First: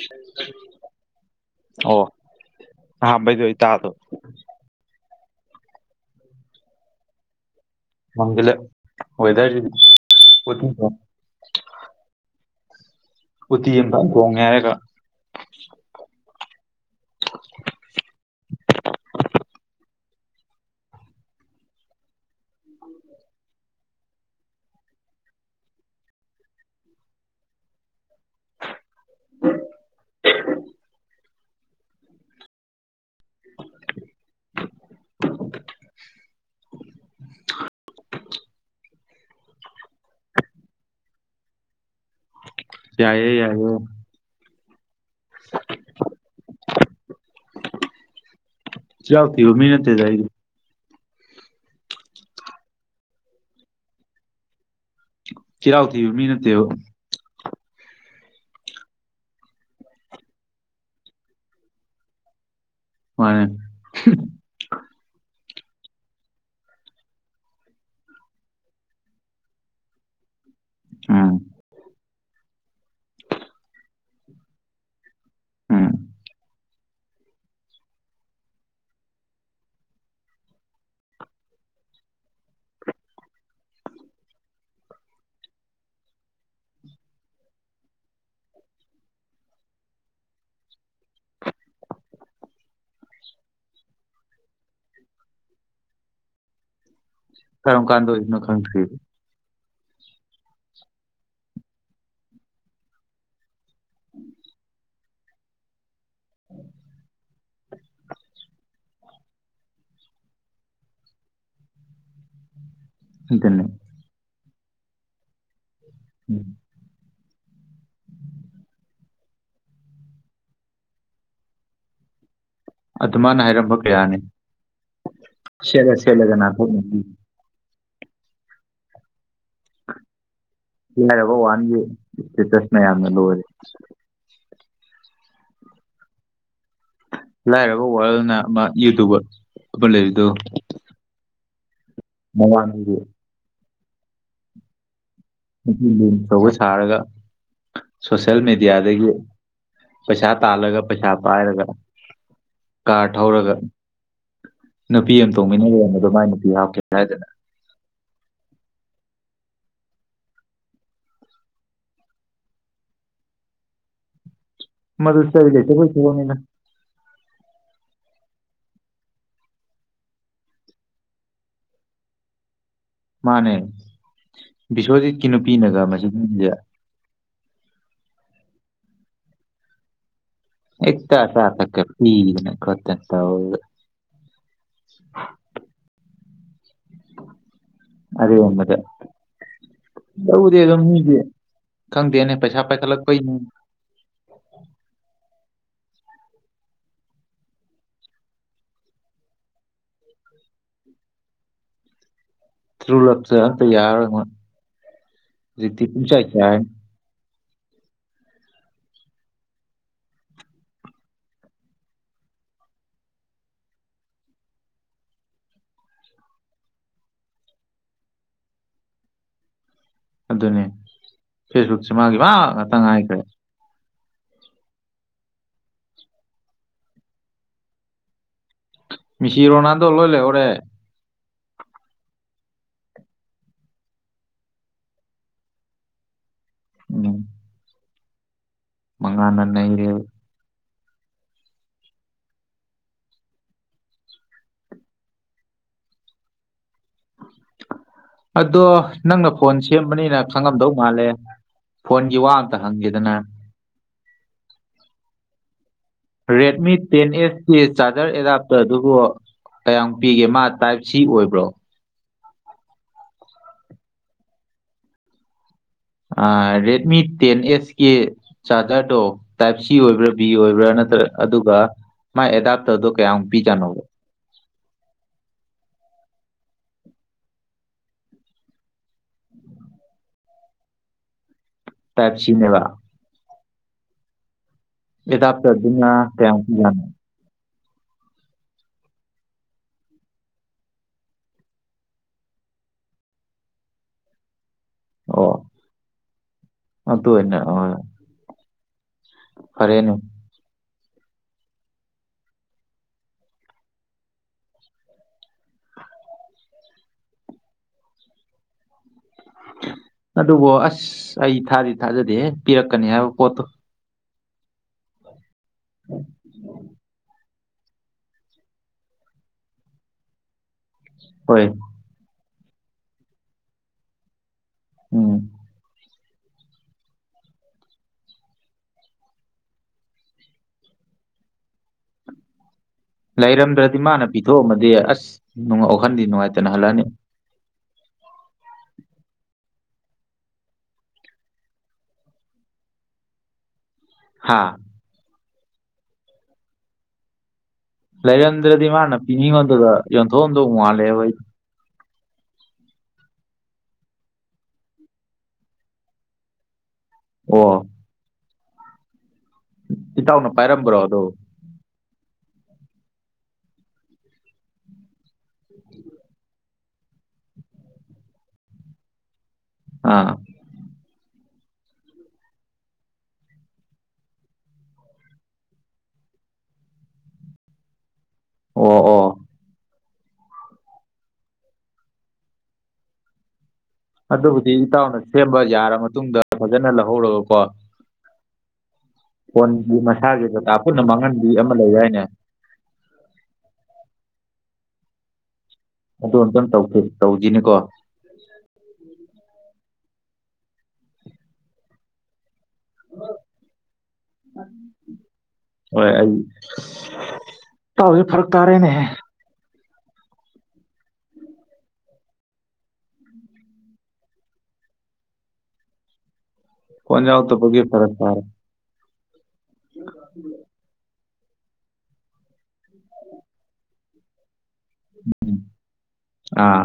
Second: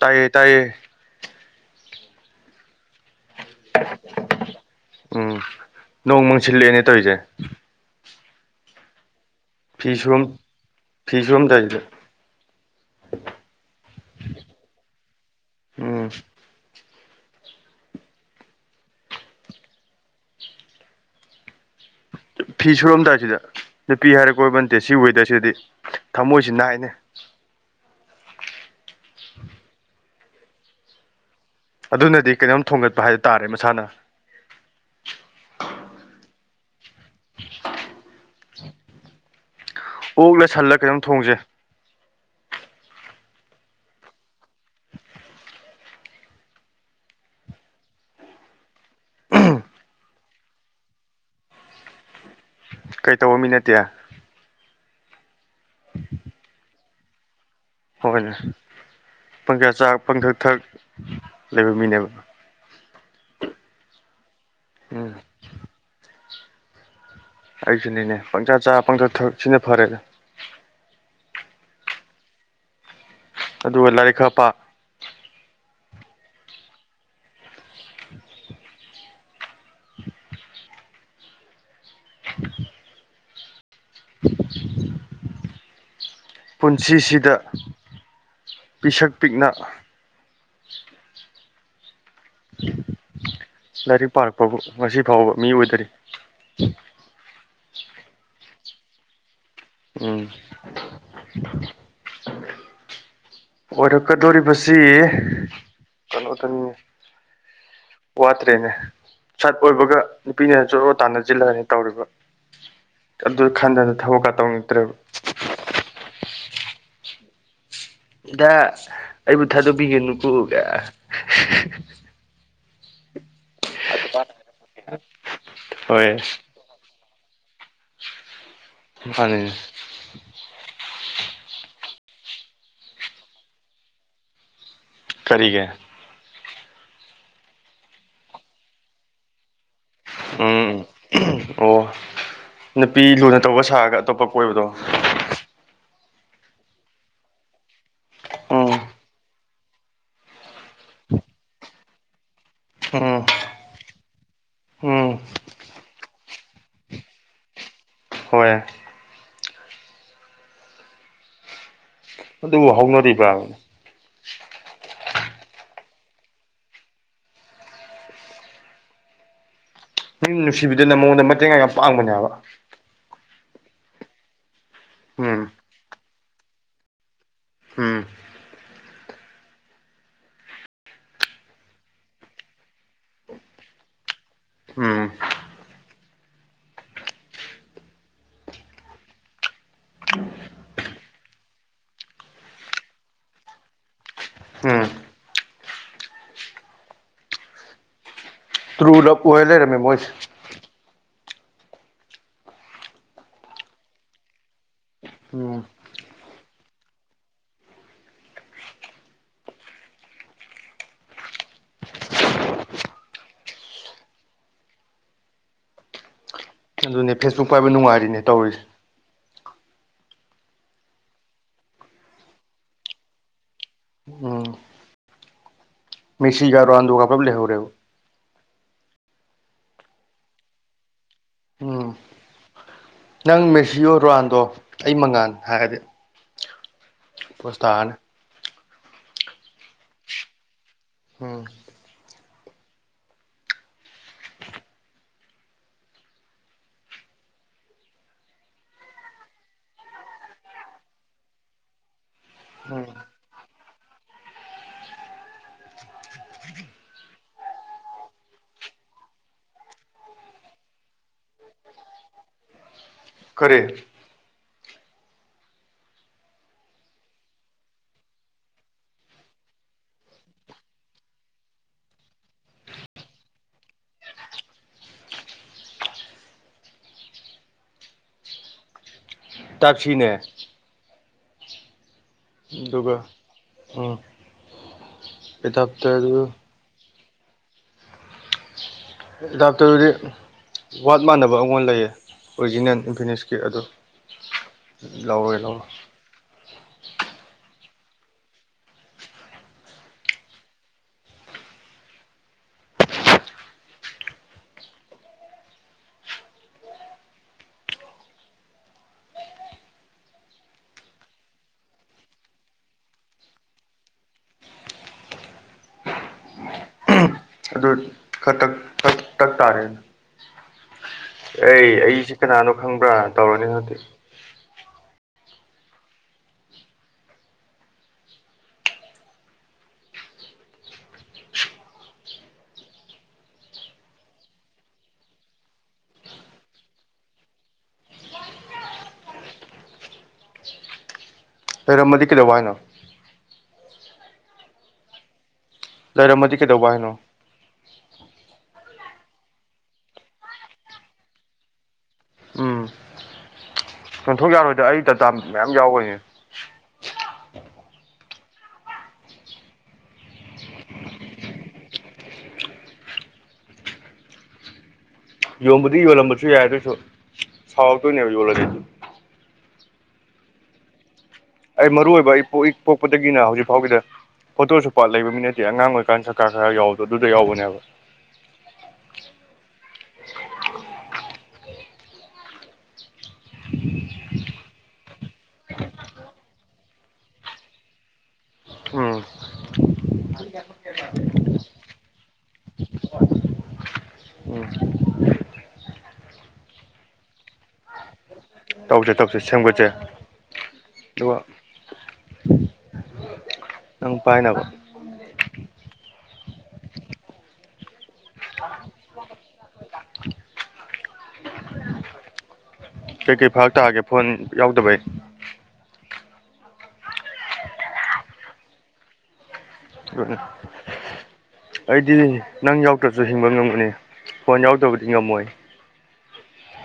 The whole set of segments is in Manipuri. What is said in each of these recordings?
ꯇꯥꯏꯌꯦ ꯇꯥꯏꯌꯦ ꯑꯍꯥꯝꯕꯩꯗꯣ ꯑꯩ ꯇꯗꯕ ꯎꯝ ꯅꯣꯡ ꯃꯪꯁꯤꯜꯂꯑꯦꯅꯦ ꯇꯧꯏꯖꯦ ꯐꯤ ꯁꯨꯔꯝ ꯐꯤ ꯁꯨꯔꯝꯗꯥꯏꯁꯤꯗ [unintelligible] ꯎꯠꯇꯤ ꯑꯝꯇꯪ ꯊꯣꯡꯉꯩ ꯍꯥꯏꯔꯒ ꯎꯝ [inaudible] ꯐꯤ ꯁꯨꯔꯝꯗꯥꯏꯁꯤꯗ ꯅꯨꯄꯤ ꯍꯥꯏꯔꯦ ꯀꯣꯏꯕꯠꯇꯦ ꯁꯤ ꯋꯦꯗꯔꯁꯤꯗꯤ ꯊꯃꯣꯏꯁꯤ ꯅꯥꯏꯅꯦ [inaudible] ꯑꯗꯨꯅꯗꯤ ꯀꯩꯅꯣꯝ ꯊꯣꯡꯒꯠꯄ ꯍꯥꯏꯗ ꯇꯥꯔꯦ ꯃꯁꯥꯅ [inaudible] ꯑꯣꯛꯂ ꯁꯜꯂ ꯀꯩꯅꯣꯝ ꯊꯣꯡꯁꯦ ꯌꯥꯏꯌꯦ ꯌꯥꯏꯌꯦ [inaudible] ꯆꯥꯛ ꯊꯤꯕ ꯃꯤꯅ ꯊꯤꯗꯥꯏꯅꯩ ꯀꯩ ꯇꯧꯕ ꯃꯤ ꯅꯠꯇꯦ ꯆꯤꯔꯥꯎ ꯊꯤꯕ ꯃꯤꯅ ꯊꯤꯑꯣ ꯍꯣꯏꯅꯦ ꯄꯪꯆꯥ ꯆꯥ ꯄꯪꯊꯛ ꯊꯛ ꯂꯩꯕ ꯃꯤꯅꯦꯕ ꯃꯥꯅꯦ ꯍꯨꯡ ꯎꯝ ꯑꯩꯁꯨꯅꯤꯅꯦ ꯄꯪꯆꯥꯥ ꯆꯥ ꯄꯪꯊꯛ ꯊꯛ ꯁꯤꯅꯦ ꯐꯔꯦꯗ ꯑꯝ ꯑꯗꯨꯒ ꯂꯥꯏꯔꯤꯛ ꯈꯞꯄ ꯎꯝ ꯄꯨꯟꯁꯤꯁꯤꯗ ꯄꯤꯁꯛ ꯄꯤꯛꯅ [inaudible] ꯂꯥꯏꯔꯤꯛ ꯄꯥꯔꯛꯄꯕꯨ ꯉꯁꯤ ꯐꯥꯎꯕ ꯃꯤ ꯑꯣꯏꯗꯔꯤ ꯈꯔꯝ ꯀꯥꯟꯗ ꯏꯗꯨꯅ ꯈꯔꯪ ꯊ ꯎꯝ ꯑꯣꯏꯔꯛꯀꯗꯣꯔꯤꯕꯁꯤ ꯀꯩꯅꯣꯗꯅꯤ ꯋꯥꯠꯇꯔꯔꯤꯅꯦ ꯁꯠ ꯑꯣꯏꯕꯒ ꯅꯨꯄꯤꯅꯅ ꯆꯣꯠꯂꯣ ꯇꯥꯟꯅꯁꯤꯜꯂꯅꯤ ꯇꯧꯔꯤꯕ ꯑꯗꯨ ꯑꯗꯨꯅꯦ ꯈꯟꯗꯅ ꯊꯕꯛꯀ ꯇꯧꯅꯤꯡꯛꯇ꯭ꯔꯦꯕ ꯎꯝ ꯗ ꯑꯩꯕꯨ ꯊꯥꯗꯣꯛꯄꯤꯒꯅꯨꯀꯣꯒ ꯑꯗꯨ ꯃꯥꯅ ꯍꯥꯏꯔꯝꯕ ꯀꯌꯥꯅꯤ ꯁꯦꯠꯂ ꯍꯣꯏ ꯁꯦꯠꯂꯒ ꯅꯥꯊꯣꯛꯄꯤ ꯑꯅꯤ ꯍꯥꯏꯔꯕ ꯋꯥꯟꯒꯤ ꯏꯁꯇꯦꯇꯁ ꯃꯌꯥꯝꯅ ꯂꯣꯏꯔꯦ ꯀꯔꯤꯒꯦ ꯂꯥꯏꯔꯒ ꯋꯥꯔꯜꯅ ꯑꯃ ꯌꯨꯇꯨꯕ ꯎꯝ ꯑꯣ ꯃꯃꯥꯡꯒꯤ ꯅꯨꯄꯤ ꯂꯨꯅ ꯇꯧꯕ ꯁꯥꯒꯒ ꯑꯇꯣꯞꯄ ꯀꯣꯏꯕꯗꯣ ꯆꯧꯕ ꯁꯥꯔꯒ ꯁꯣꯁꯦꯜ ꯎꯝ ꯃꯦꯗꯤꯌꯥꯗꯒꯤ ꯄꯩꯁꯥ ꯇꯥꯜꯂꯒ ꯄꯩꯁꯥ ꯄꯥꯏꯔꯒ ꯀꯥꯔ ꯎꯝ ꯊꯧꯔꯒ ꯎꯝ ꯅꯨꯄꯤ ꯑꯃ ꯇꯣꯡꯃꯤꯟꯅꯔꯦ ꯃꯗꯣ ꯃꯥꯏ ꯅꯨꯄꯤ ꯍꯥꯞꯀꯦ ꯍꯥꯏꯗꯅ ꯍꯣꯏ ꯑꯗꯨꯕꯨ ꯍꯧꯅꯔꯤꯕ꯭ꯔ ꯃꯗꯨ ꯆꯔꯤꯒꯩꯁꯤꯦꯩ ꯁꯅ ꯃꯤꯪ ꯅꯨꯡꯁꯤꯕꯤꯗꯅ ꯃꯉꯣꯟꯗ ꯃꯇꯦꯡ ꯌꯥꯝ ꯌꯥꯝ ꯄꯥꯡꯕꯅꯦꯕ ꯃꯥꯅꯦ ꯕꯤꯁꯣꯖꯤꯠꯀꯤ ꯎꯝ ꯅꯨꯄꯤꯅꯒ ꯃꯁꯤꯁꯦ ꯎꯝ ꯑꯦ ꯇꯥꯁꯊꯀꯦ ꯐꯅꯠꯇꯠꯇ ꯍ ꯎꯝ ꯑꯗꯣ ꯃꯔ ꯂꯧꯗꯦ ꯑꯗꯨꯝ ꯃꯤꯗꯤ ꯈꯪꯗꯦꯅꯦ ꯄꯩꯁꯥ ꯄꯥꯏꯈꯠꯂꯛꯄꯩꯅꯦ ꯎꯝ ꯇ꯭ꯔꯨ ꯂꯞ ꯑꯣꯏꯔ ꯂꯩꯔꯝꯃꯦ ꯃꯣꯏꯁꯦ ꯊ꯭ꯔꯨꯂꯞ ꯆ ꯅꯇ ꯌꯥ ꯎꯝ ꯔꯔꯤꯗꯤ ꯄꯁ ꯀ ꯑꯗꯨꯅꯦ ꯐꯦꯁꯕꯨꯛ ꯄꯥꯏꯕ ꯅꯨꯡꯉꯥꯏꯔꯤꯅꯦ ꯇꯧꯔꯤꯁꯦ ꯑꯗꯨꯅꯦ ꯐꯦꯁꯕꯨꯛꯁꯤꯦ ꯃꯥꯒꯤ ꯃꯥ ꯉꯥꯛꯇꯪ ꯍꯥꯏꯥꯏꯈ꯭ꯔꯦ ꯃꯦꯁꯤꯒꯔꯟꯗ ꯀꯄꯔ ꯂꯦꯍꯧꯔꯦꯣ ꯃꯤꯁꯤꯤ ꯔꯣꯅꯥꯜꯗꯣ ꯂꯣꯏ ꯂꯦꯍꯔꯦ ꯎꯝ ꯅꯪ ꯃꯦꯁꯤꯌꯣ ꯔꯣꯅꯥꯜꯗꯣ ꯑꯩ ꯃꯉꯥꯟ ꯍꯥꯏꯔꯗꯤ ꯄꯁꯊꯥꯟ ꯃꯒꯅ ꯅ ꯔꯦ ꯎꯝ [inaudible] ꯑꯗꯣ ꯅꯪꯅ ꯐꯣꯟ ꯁꯦꯝꯕꯅꯤꯅ ꯈꯪꯉꯝꯗꯧ ꯃꯥꯜꯂꯦ ꯐꯣꯟꯒꯤ ꯋꯥ ꯑꯝꯇ ꯎꯝ ꯍꯪꯈꯤꯦꯗꯅ [unintelligible] ꯔꯦꯗꯃꯤ ꯇꯦꯟ ꯑꯦꯁꯀꯤ ꯆꯥꯔꯖꯔ ꯑꯦꯗꯥꯞꯇꯔ ꯑꯗꯨꯕꯨ ꯀꯌꯥꯝ ꯄꯤꯒꯦ ꯃꯥ ꯇꯥꯏꯞ ꯁꯤ ꯑꯣꯏꯕ꯭ꯔꯣ ꯀꯔꯦ ꯔꯦꯗꯃꯤ ꯇꯦꯟ ꯑꯦꯁꯀꯤ ꯆꯥꯔꯖꯔꯗꯣ ꯇꯥꯏꯞ ꯁꯤ ꯑꯣꯏꯕ꯭ꯔꯥ ꯕꯤ ꯑꯣꯏꯕ꯭ꯔꯥ ꯅ ꯅꯠꯇ꯭ꯔ ꯑꯗꯨꯒ ꯃꯥꯥꯏ ꯑꯦꯗꯥꯞꯇꯗꯣ ꯀꯌꯥꯃꯨꯛ ꯄꯤꯖꯥꯠꯅꯣ ꯇꯥꯛꯁꯤꯅꯦ ꯇ ꯑꯗꯨꯒ ꯎꯝ ꯏꯗꯞ ꯆꯗ ꯑꯦꯗꯥꯞꯇꯔꯗꯨ ꯀꯌꯥ ꯌꯥ ꯗ ꯇꯔꯗꯤ ꯋꯥꯠ ꯃꯥꯟꯅꯕ ꯑꯩꯉꯣꯟ ꯂꯩꯌꯦ ꯑꯣꯔꯤꯖꯤꯅꯦꯜ ꯏꯝꯐꯤꯅꯤꯁꯀꯤ ꯑꯗꯨ ꯂꯧꯔꯦ ꯂꯧꯔꯣ ꯑ ꯑꯗꯨꯟꯅ ꯑ ꯐꯔꯦꯅꯨ ꯑꯗꯨꯕꯨ ꯑꯁ ꯑꯩ ꯊꯥꯗꯤ ꯊꯥꯖꯗꯦ ꯄꯤꯔꯛꯀꯅꯤ ꯍꯥꯏꯕ ꯄꯣꯠꯇꯣ ꯎꯝ ꯎ ꯑꯗꯨ ꯈꯛꯇꯛ ꯇꯛ ꯇꯥꯔꯦ ꯍꯣꯏ ꯑꯩ ꯑꯩꯁꯤ ꯀꯅꯥꯅꯣ ꯈꯪꯕ꯭ꯔꯥ ꯇꯧꯔꯅꯤ ꯍꯧꯗꯤ ꯎꯝ ꯂꯩꯔꯝꯗ꯭ꯔꯗꯤ ꯃꯥꯅ ꯄꯤꯊꯣꯛꯑꯝꯃꯗꯤ ꯑꯁ ꯋꯥꯈꯟꯗꯤ ꯅꯨꯡꯉꯥꯏꯇꯅ ꯍꯜꯂꯛꯑꯅꯤ ꯂꯩꯔꯝꯃꯗꯤ ꯀꯩꯗꯧ ꯍꯥꯏꯅꯣ ꯍꯥꯥ ꯂꯩꯔꯝꯃꯗꯤ ꯀꯩꯗꯧꯕ ꯍꯥꯏꯅꯣ ꯂꯩꯔꯝꯗ꯭ꯔꯗꯤ ꯃꯥꯅ ꯄꯤꯅꯤꯡꯉꯣꯟꯗꯨꯗ ꯌꯣꯟꯊꯣꯛ ꯑꯣꯟꯊꯣꯛ ꯃꯥꯜꯂꯦꯕꯣꯏ ꯎꯝ ꯌꯣꯟꯊꯣꯛ ꯌꯥꯔꯣꯏꯗ ꯑꯩ ꯗꯇꯥ ꯃꯌꯥꯝ ꯌꯥꯎꯕꯣꯏꯅꯦ ꯑꯣ ꯏꯇꯥꯎꯅ ꯄꯥꯏꯔꯝꯕ꯭ꯔꯣ ꯑꯗꯣ ꯌꯣꯟꯕꯗꯤ ꯌꯣꯜꯂꯝꯕꯁꯨ ꯌꯥꯏ ꯑꯗꯨꯏꯁꯨ ꯁꯥꯎꯔꯛꯇꯣꯏꯅꯦꯕ ꯌꯣꯜꯂꯒꯁꯨ ꯑꯥ ꯑꯩ ꯃꯔꯨ ꯑꯣꯏꯕ ꯑꯩ ꯄꯣꯛ ꯄꯣꯛꯄꯗꯒꯤꯅ ꯍꯧꯖꯤꯛ ꯐꯥꯎꯒꯤꯗ ꯐꯣꯇꯣꯁꯨ ꯄꯥꯠ ꯂꯩꯕ ꯃꯤ ꯅꯠꯇꯦ ꯑꯉꯥꯡ ꯑꯣꯏꯔꯤꯀꯥꯟ ꯁꯔ ꯈꯔ ꯈꯔ ꯌꯥꯎꯕꯗꯣ ꯑꯗꯨꯗ ꯌꯥꯎꯕꯅꯦꯕ ꯑꯣ ꯑꯣ [unintelligible] ꯑꯗꯨꯕꯨꯗꯤ ꯏꯇꯥꯎꯅ ꯁꯦꯝꯕ ꯌꯥꯔ ꯃꯇꯨꯡꯗ ꯐꯖꯅ ꯂꯧꯍꯧꯔꯒꯀꯣ ꯎꯝ ꯐꯣꯟꯒꯤ ꯃꯁꯥꯒꯤ ꯗꯇꯥ ꯄꯨꯟꯅ ꯃꯥꯡꯍꯟꯕꯤ ꯑꯃ ꯂꯩ ꯍꯥꯏꯅꯦ [inaudible] ꯎꯝ ꯑꯗꯨ ꯑꯃꯝꯇꯪ ꯇꯧꯁꯤ ꯇꯧꯁꯤꯅꯤꯀꯣ ꯇꯧꯁꯦ ꯇꯧꯁꯦ ꯁꯦꯝꯒꯠꯁꯦ ꯑꯗꯨꯒ ꯅꯪ ꯄꯥꯏꯅꯕ ꯍꯣꯏ ꯑꯩ ꯇꯥꯎꯁꯦ ꯐꯔꯛ ꯇꯥꯔꯦꯅꯦꯍꯦ ꯀꯩꯀꯩ ꯐꯔꯛ ꯇꯥꯒꯦ ꯐꯣꯟ ꯌꯥꯎꯗꯕꯩ ꯐꯣꯟ ꯌꯥꯎꯛꯇ ꯄꯦ ꯐꯔꯛ ꯇꯥꯔꯦ ꯑꯩꯗꯤ ꯅꯪ ꯌꯥꯎꯗ꯭ꯔꯁꯨ ꯍꯤꯡꯕ ꯉꯝꯒꯅꯤ ꯐꯣꯏꯣꯟ ꯌꯥꯎ ꯠꯇꯣꯕꯨꯗꯤ ꯉꯝꯃꯣꯏ ꯑꯥ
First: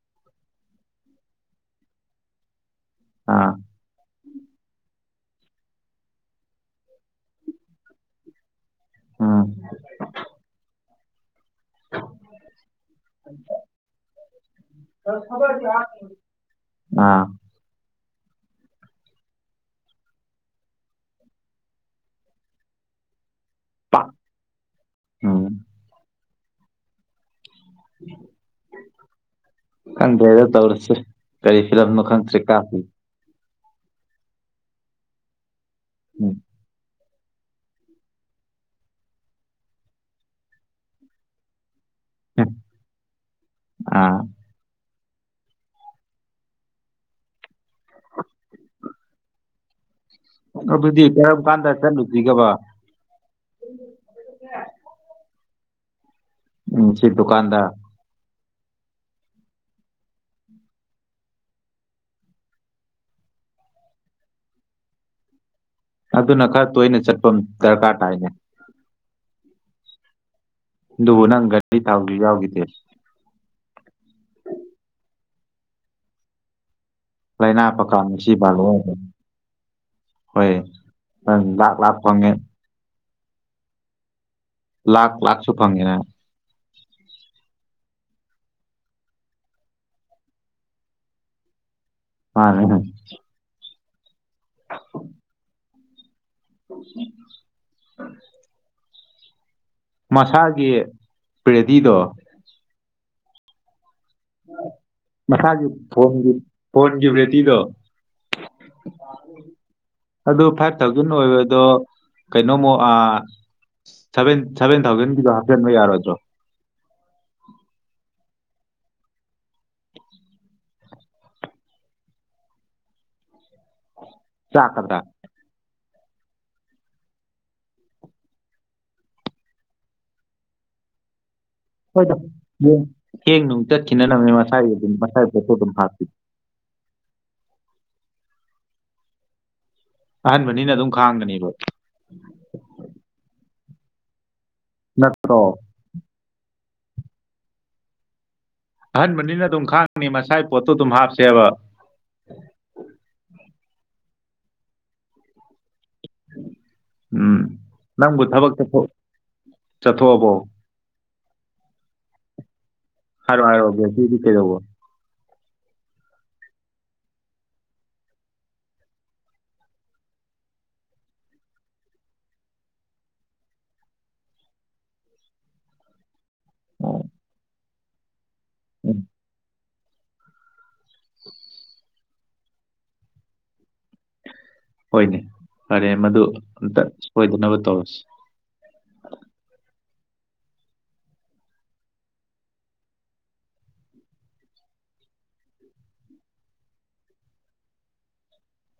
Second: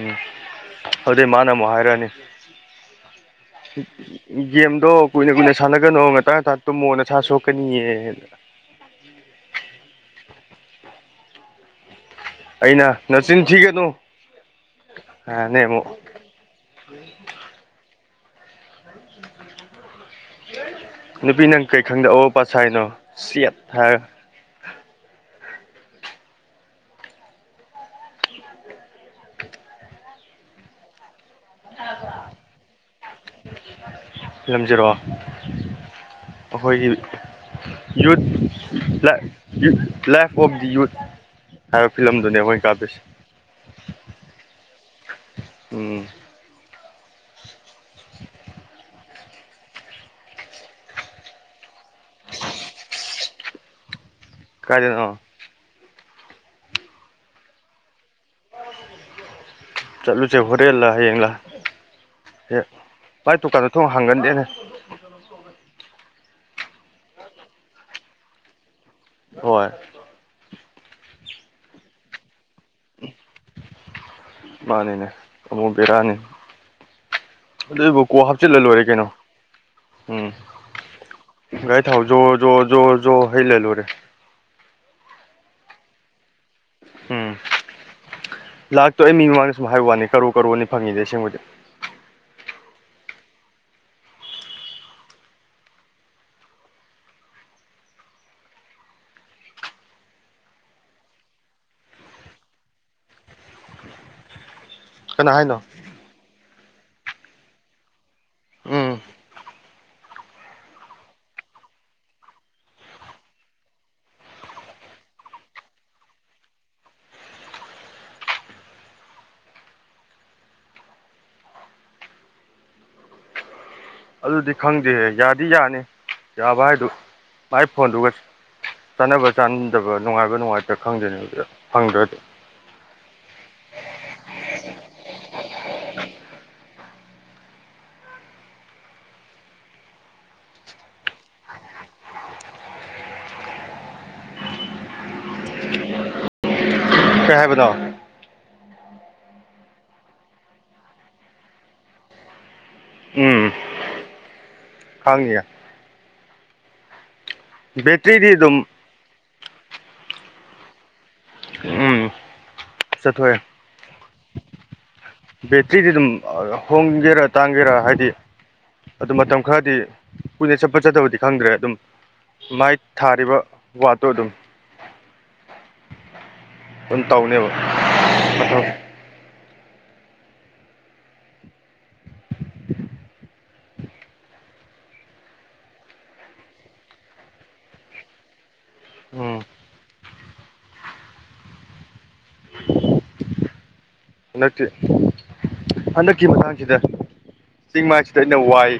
ꯎꯝ ꯑꯗꯨꯩ ꯃꯥꯅ ꯑꯃꯨꯛ ꯍꯥꯏꯔꯛꯑꯅꯤ ꯑꯥ ꯒꯦꯝꯗꯣ ꯀꯨꯏꯅ ꯀꯨꯏꯅ ꯁꯥꯟꯅꯒꯅꯨ ꯉꯇꯥꯡ ꯉ ꯇꯨꯝꯃꯣꯅꯁ ꯁꯣꯛꯀꯅꯤꯌꯦꯗꯅ ꯎꯝ ꯑꯩꯅ ꯅꯔꯁꯤꯅ ꯊꯒꯦ ꯇꯨ ꯑꯥ ꯅꯨꯄꯤ ꯅꯪ ꯀꯩ ꯈꯪꯗ ꯑ ꯄꯁ ꯍꯥꯏꯅꯣ ꯊꯥꯔ ꯍ ꯀꯗ ꯇꯧꯔꯁꯤꯦ ꯀꯔꯤ ꯐꯤꯂꯝꯅ ꯈꯟꯁ꯭ꯔꯤ ꯀꯥꯁꯤꯤ ꯎꯝ ꯂꯝꯖꯔꯛꯑꯣ ꯑꯩꯈꯣꯏꯒꯤ youth life of the youth ꯍꯥꯏꯕ ꯐꯤꯂꯝꯗꯨꯅꯦ ꯃꯈꯣꯏ ꯀꯥꯞꯄꯤꯣꯏꯁ ꯑꯥ ꯎꯝ ꯗꯤ ꯀꯔ ꯀꯥꯟꯗ ꯆꯠꯂꯨꯁꯤꯒꯕ ꯀꯗꯅꯣ ꯎꯝ ꯁꯤ ꯗꯨ ꯀꯥꯟꯗ ꯆꯠꯂꯁꯦ ꯍꯣꯔꯦꯂ ꯌꯦꯌꯦꯂ ꯑꯦ ꯚꯥꯏ ꯇꯣꯀꯥꯟꯗ ꯊꯣꯡ ꯍꯥꯡꯒꯟꯗꯦꯅꯦ ꯑꯗꯨꯅ ꯈꯔ ꯇꯣꯏꯅ ꯆꯠꯄ ꯗꯔꯀꯥꯔ ꯇꯥꯏꯅꯦ ꯍꯣꯏ ꯑꯗꯨ ꯅꯪ ꯗꯤ ꯊꯥꯎ ꯌꯥꯎꯗꯦ ꯎꯝ ꯃꯥꯅꯤꯅꯦ ꯑꯃꯕꯨꯕꯤꯔꯥꯅꯤ ꯂꯥꯏꯅꯥ ꯄꯀꯥ ꯑꯗꯨꯏꯕꯨ ꯀꯣ ꯃꯁꯤ ꯍꯥꯞꯆꯤꯜꯂ ꯕꯥꯂꯣ ꯂꯣꯏꯔꯦ ꯀꯩꯅꯣ ꯎꯝ ꯍꯣꯏ ꯅꯪ ꯂꯥꯛ ꯒꯥꯏ ꯂꯥꯛ ꯊꯥꯎ ꯖꯣ ꯐꯪꯉꯦ ꯖꯣ ꯖꯣ ꯖꯣ ꯍꯩ ꯂꯩ ꯂꯨꯔꯦ ꯂꯥꯛ ꯂꯥꯛꯥꯛꯁꯨ ꯐꯪꯉꯔ ꯎꯝ ꯂꯥꯛꯇꯣꯏ ꯑꯩ ꯃꯤ ꯃꯃꯥꯡꯗ ꯁꯨꯝ ꯍꯥꯏꯕ ꯋꯥꯅꯤ ꯀꯔꯣ ꯀꯔꯣꯅꯤ ꯐꯪꯉꯤꯗ ꯑꯁꯦꯡꯕꯗꯤ ꯍ ꯎꯝ ꯎꯝ ꯃꯁꯥꯒꯤ ꯄ꯭ꯔꯦꯗꯤꯗꯣ ꯀꯅꯥ ꯍꯥꯏꯅꯣ ꯃꯁꯥꯒꯤ ꯐꯣꯟ ꯐꯣꯟꯒꯤ ꯕꯦꯇꯤꯗꯣ ꯎꯝ ꯑꯗꯨ ꯐꯥꯏꯚ ꯊꯥꯎꯖꯟ ꯑꯣꯏꯕꯗꯣ ꯀꯩꯅꯣꯃꯨ ꯁꯚꯦꯟ ꯁꯚꯦꯟ ꯊꯥꯎꯖꯟꯒꯤꯗꯣ ꯍꯥꯞꯆꯤꯟꯕ ꯌꯥꯔꯣꯏꯗ꯭ꯔꯣ ꯑꯗꯨꯗꯤ ꯆꯥꯛꯀꯗ꯭ꯔꯥ ꯈꯪꯗꯦꯍꯦ ꯌꯥꯗꯤ ꯌꯥꯅꯤ ꯌꯥꯕ ꯍꯥꯏꯗꯨ ꯃꯥꯏ ꯐꯣꯟꯗꯨꯒ ꯆꯥꯟꯅꯕ ꯆꯥꯟꯅꯗꯕ ꯅꯨꯡꯉꯥꯏꯕ ꯅꯨꯡꯉꯥꯏꯇ ꯈꯪꯗꯅꯤ ꯍꯣꯏꯗ ꯍꯦꯡ ꯅꯨꯡ ꯆꯠꯈꯤꯅꯅꯕꯅꯦ ꯃꯁꯥꯒꯤ ꯑꯗꯨꯝ ꯃꯁꯥꯒꯤ ꯄꯣꯠꯇꯣ ꯑꯗꯨꯝ ꯍꯥꯞꯄꯤ ꯑꯍꯥꯟꯕꯅꯤꯅ ꯑꯗꯨꯝ ꯈꯥꯡꯒꯅꯦꯕ ꯅꯠꯇ꯭ꯔꯣ ꯀꯍꯦꯕꯗꯥꯑꯣ ꯑꯍꯟꯕꯅꯤꯅ ꯑꯗꯨꯝ ꯈꯥꯡꯅꯤ ꯃꯁꯥꯏꯒꯤ ꯄꯣꯠꯇꯣ ꯑꯗꯨꯝ ꯍꯥꯞꯁꯦꯕ ꯎꯝ ꯍꯥꯡꯒꯌꯥ ꯎꯝ ꯅꯪꯕꯨ ꯕꯦꯇ꯭ꯔꯤꯗꯤ ꯊꯕꯛ ꯑꯗꯨꯝ ꯆꯠꯊ ꯆꯠꯊꯣꯛꯑꯕꯣ ꯎꯝ ꯆꯠꯊꯣꯛꯑꯦ ꯍꯥꯏꯔꯣ ꯍꯥꯏꯔ ꯁꯤꯗꯤꯩꯗꯧꯕꯣ ꯕꯦꯇ꯭ꯔꯤꯗꯤ ꯑꯗꯨꯝ ꯍꯣꯡꯒꯦꯔꯥ ꯇꯥꯡꯒꯦꯔ ꯍꯥꯏꯗꯤ ꯑꯗꯨ ꯃꯇꯝ ꯈꯔꯗꯤ ꯀꯨꯏꯅ ꯆꯠꯄ ꯆꯠꯇꯕꯗꯤ ꯈꯪꯗ꯭ꯔꯦ ꯑꯗꯨꯝ ꯃꯥꯏ ꯊꯥꯔꯤꯕ ꯋꯥꯠꯇꯣ ꯑꯗꯨꯝ ꯑꯗꯨꯝ ꯑꯣ ꯇꯧꯅꯦꯕ ꯎꯝ ꯍꯣꯏꯅꯦ ꯐꯔꯦ ꯃꯗꯨ ꯑꯝꯇ ꯁꯣꯏꯗꯅꯕ ꯇꯧꯔꯁꯤ ꯎꯝ [unintelligible] ꯅꯠꯇꯦ ꯍꯟꯗꯛꯀꯤ ꯃꯇꯥꯡꯁꯤꯗ ꯆꯤꯡ ꯃꯥꯏꯁꯤꯗ ꯑꯩꯅ ꯋꯥꯏ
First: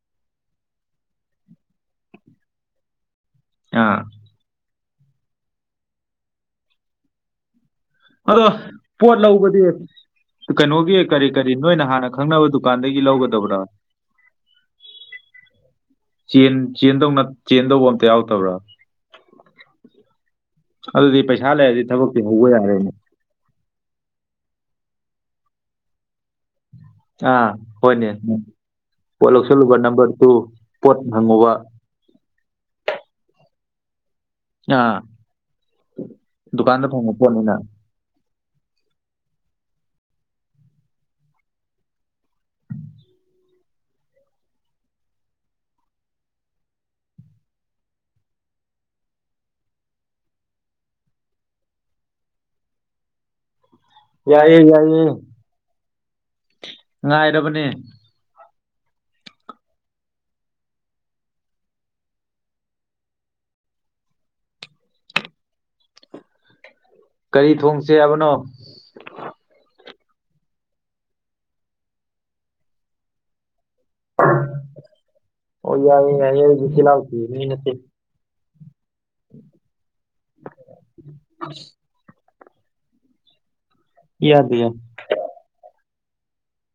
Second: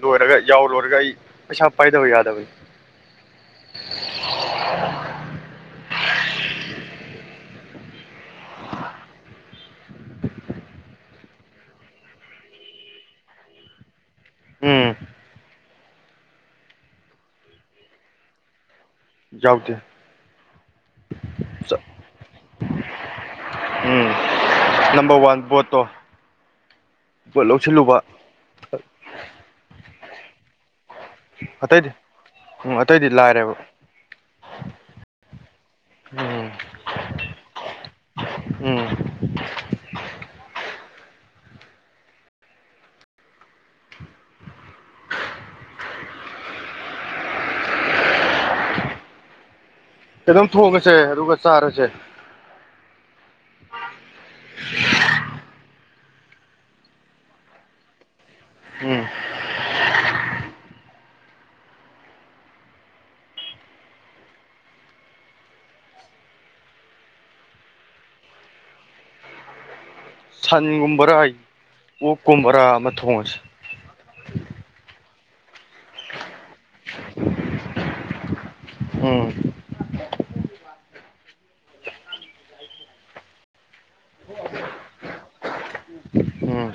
ꯂꯣꯏꯔꯒ ꯌꯥꯎ ꯂꯣꯏꯔꯒ ꯑꯩ ꯄꯩꯁꯥ ꯄꯥꯏꯗꯕ ꯌꯥꯗꯕꯩ ꯑꯥ ꯑꯗꯣ ꯄꯣꯠ ꯂꯕ ꯀꯩꯅꯣꯒꯤ ꯀꯔꯤ ꯀꯔꯤ ꯅꯣꯏꯅ ꯍꯥꯟꯅ ꯈꯪꯅꯕ ꯗꯨꯀꯥꯟꯗꯒꯤ ꯂꯧꯒꯗꯕ꯭ꯔꯥ ꯎꯝ ꯆ ꯆꯦꯟꯗ ꯆꯦꯟꯗꯧꯕ ꯑꯝꯇ ꯌꯥꯎꯗꯕ꯭ꯔꯥ ꯌꯥꯎꯗ ꯑꯗꯨꯗꯤ ꯄꯩꯁꯥ ꯂꯩꯔꯗꯤ ꯊꯕꯛꯇꯤ ꯍꯧꯕ ꯌꯥꯔꯦꯅꯦ ꯄꯣꯠꯇꯣ ꯑꯥ ꯍꯣꯏꯅꯦ ꯑꯣꯂ ꯁꯣ ꯂꯨꯒ ꯅꯝꯕꯝꯕꯔ ꯇꯨ ꯄꯣꯠ ꯐꯪꯉꯨꯕ ꯑꯇꯩꯗꯤ ꯎꯝ ꯑꯇꯩꯗꯤ ꯂꯥꯏꯔꯦꯕ ꯑꯥ ꯎꯝ ꯗꯨꯀꯥꯟꯗ ꯐꯪꯉꯄꯅꯤꯅ ꯎꯝ ꯑꯩ ꯑꯗꯨꯝ ꯊꯣꯡꯉꯁꯦ ꯑꯗꯨꯒ ꯆꯥꯔꯁꯦ ꯌꯥꯏꯌꯦ ꯌꯥꯏꯌꯦ ꯉꯥꯏꯔꯕꯔꯕꯅꯦ ꯎꯝ ꯀꯔꯤ ꯊꯣꯡꯁꯦ ꯍꯥꯏꯕꯅꯣ ꯁꯟꯒꯨꯝꯕꯔꯥ ꯑꯩ ꯑꯣꯛꯀꯨꯝꯕꯔꯥ ꯑꯃ ꯊꯣꯡꯉꯁꯦ ꯑꯣ ꯌꯥꯏ ꯌꯥ ꯐꯤꯂ ꯊ ꯃꯦ ꯎꯝ [unintelligible] ꯌꯥꯗ ꯌꯥ ꯎꯝ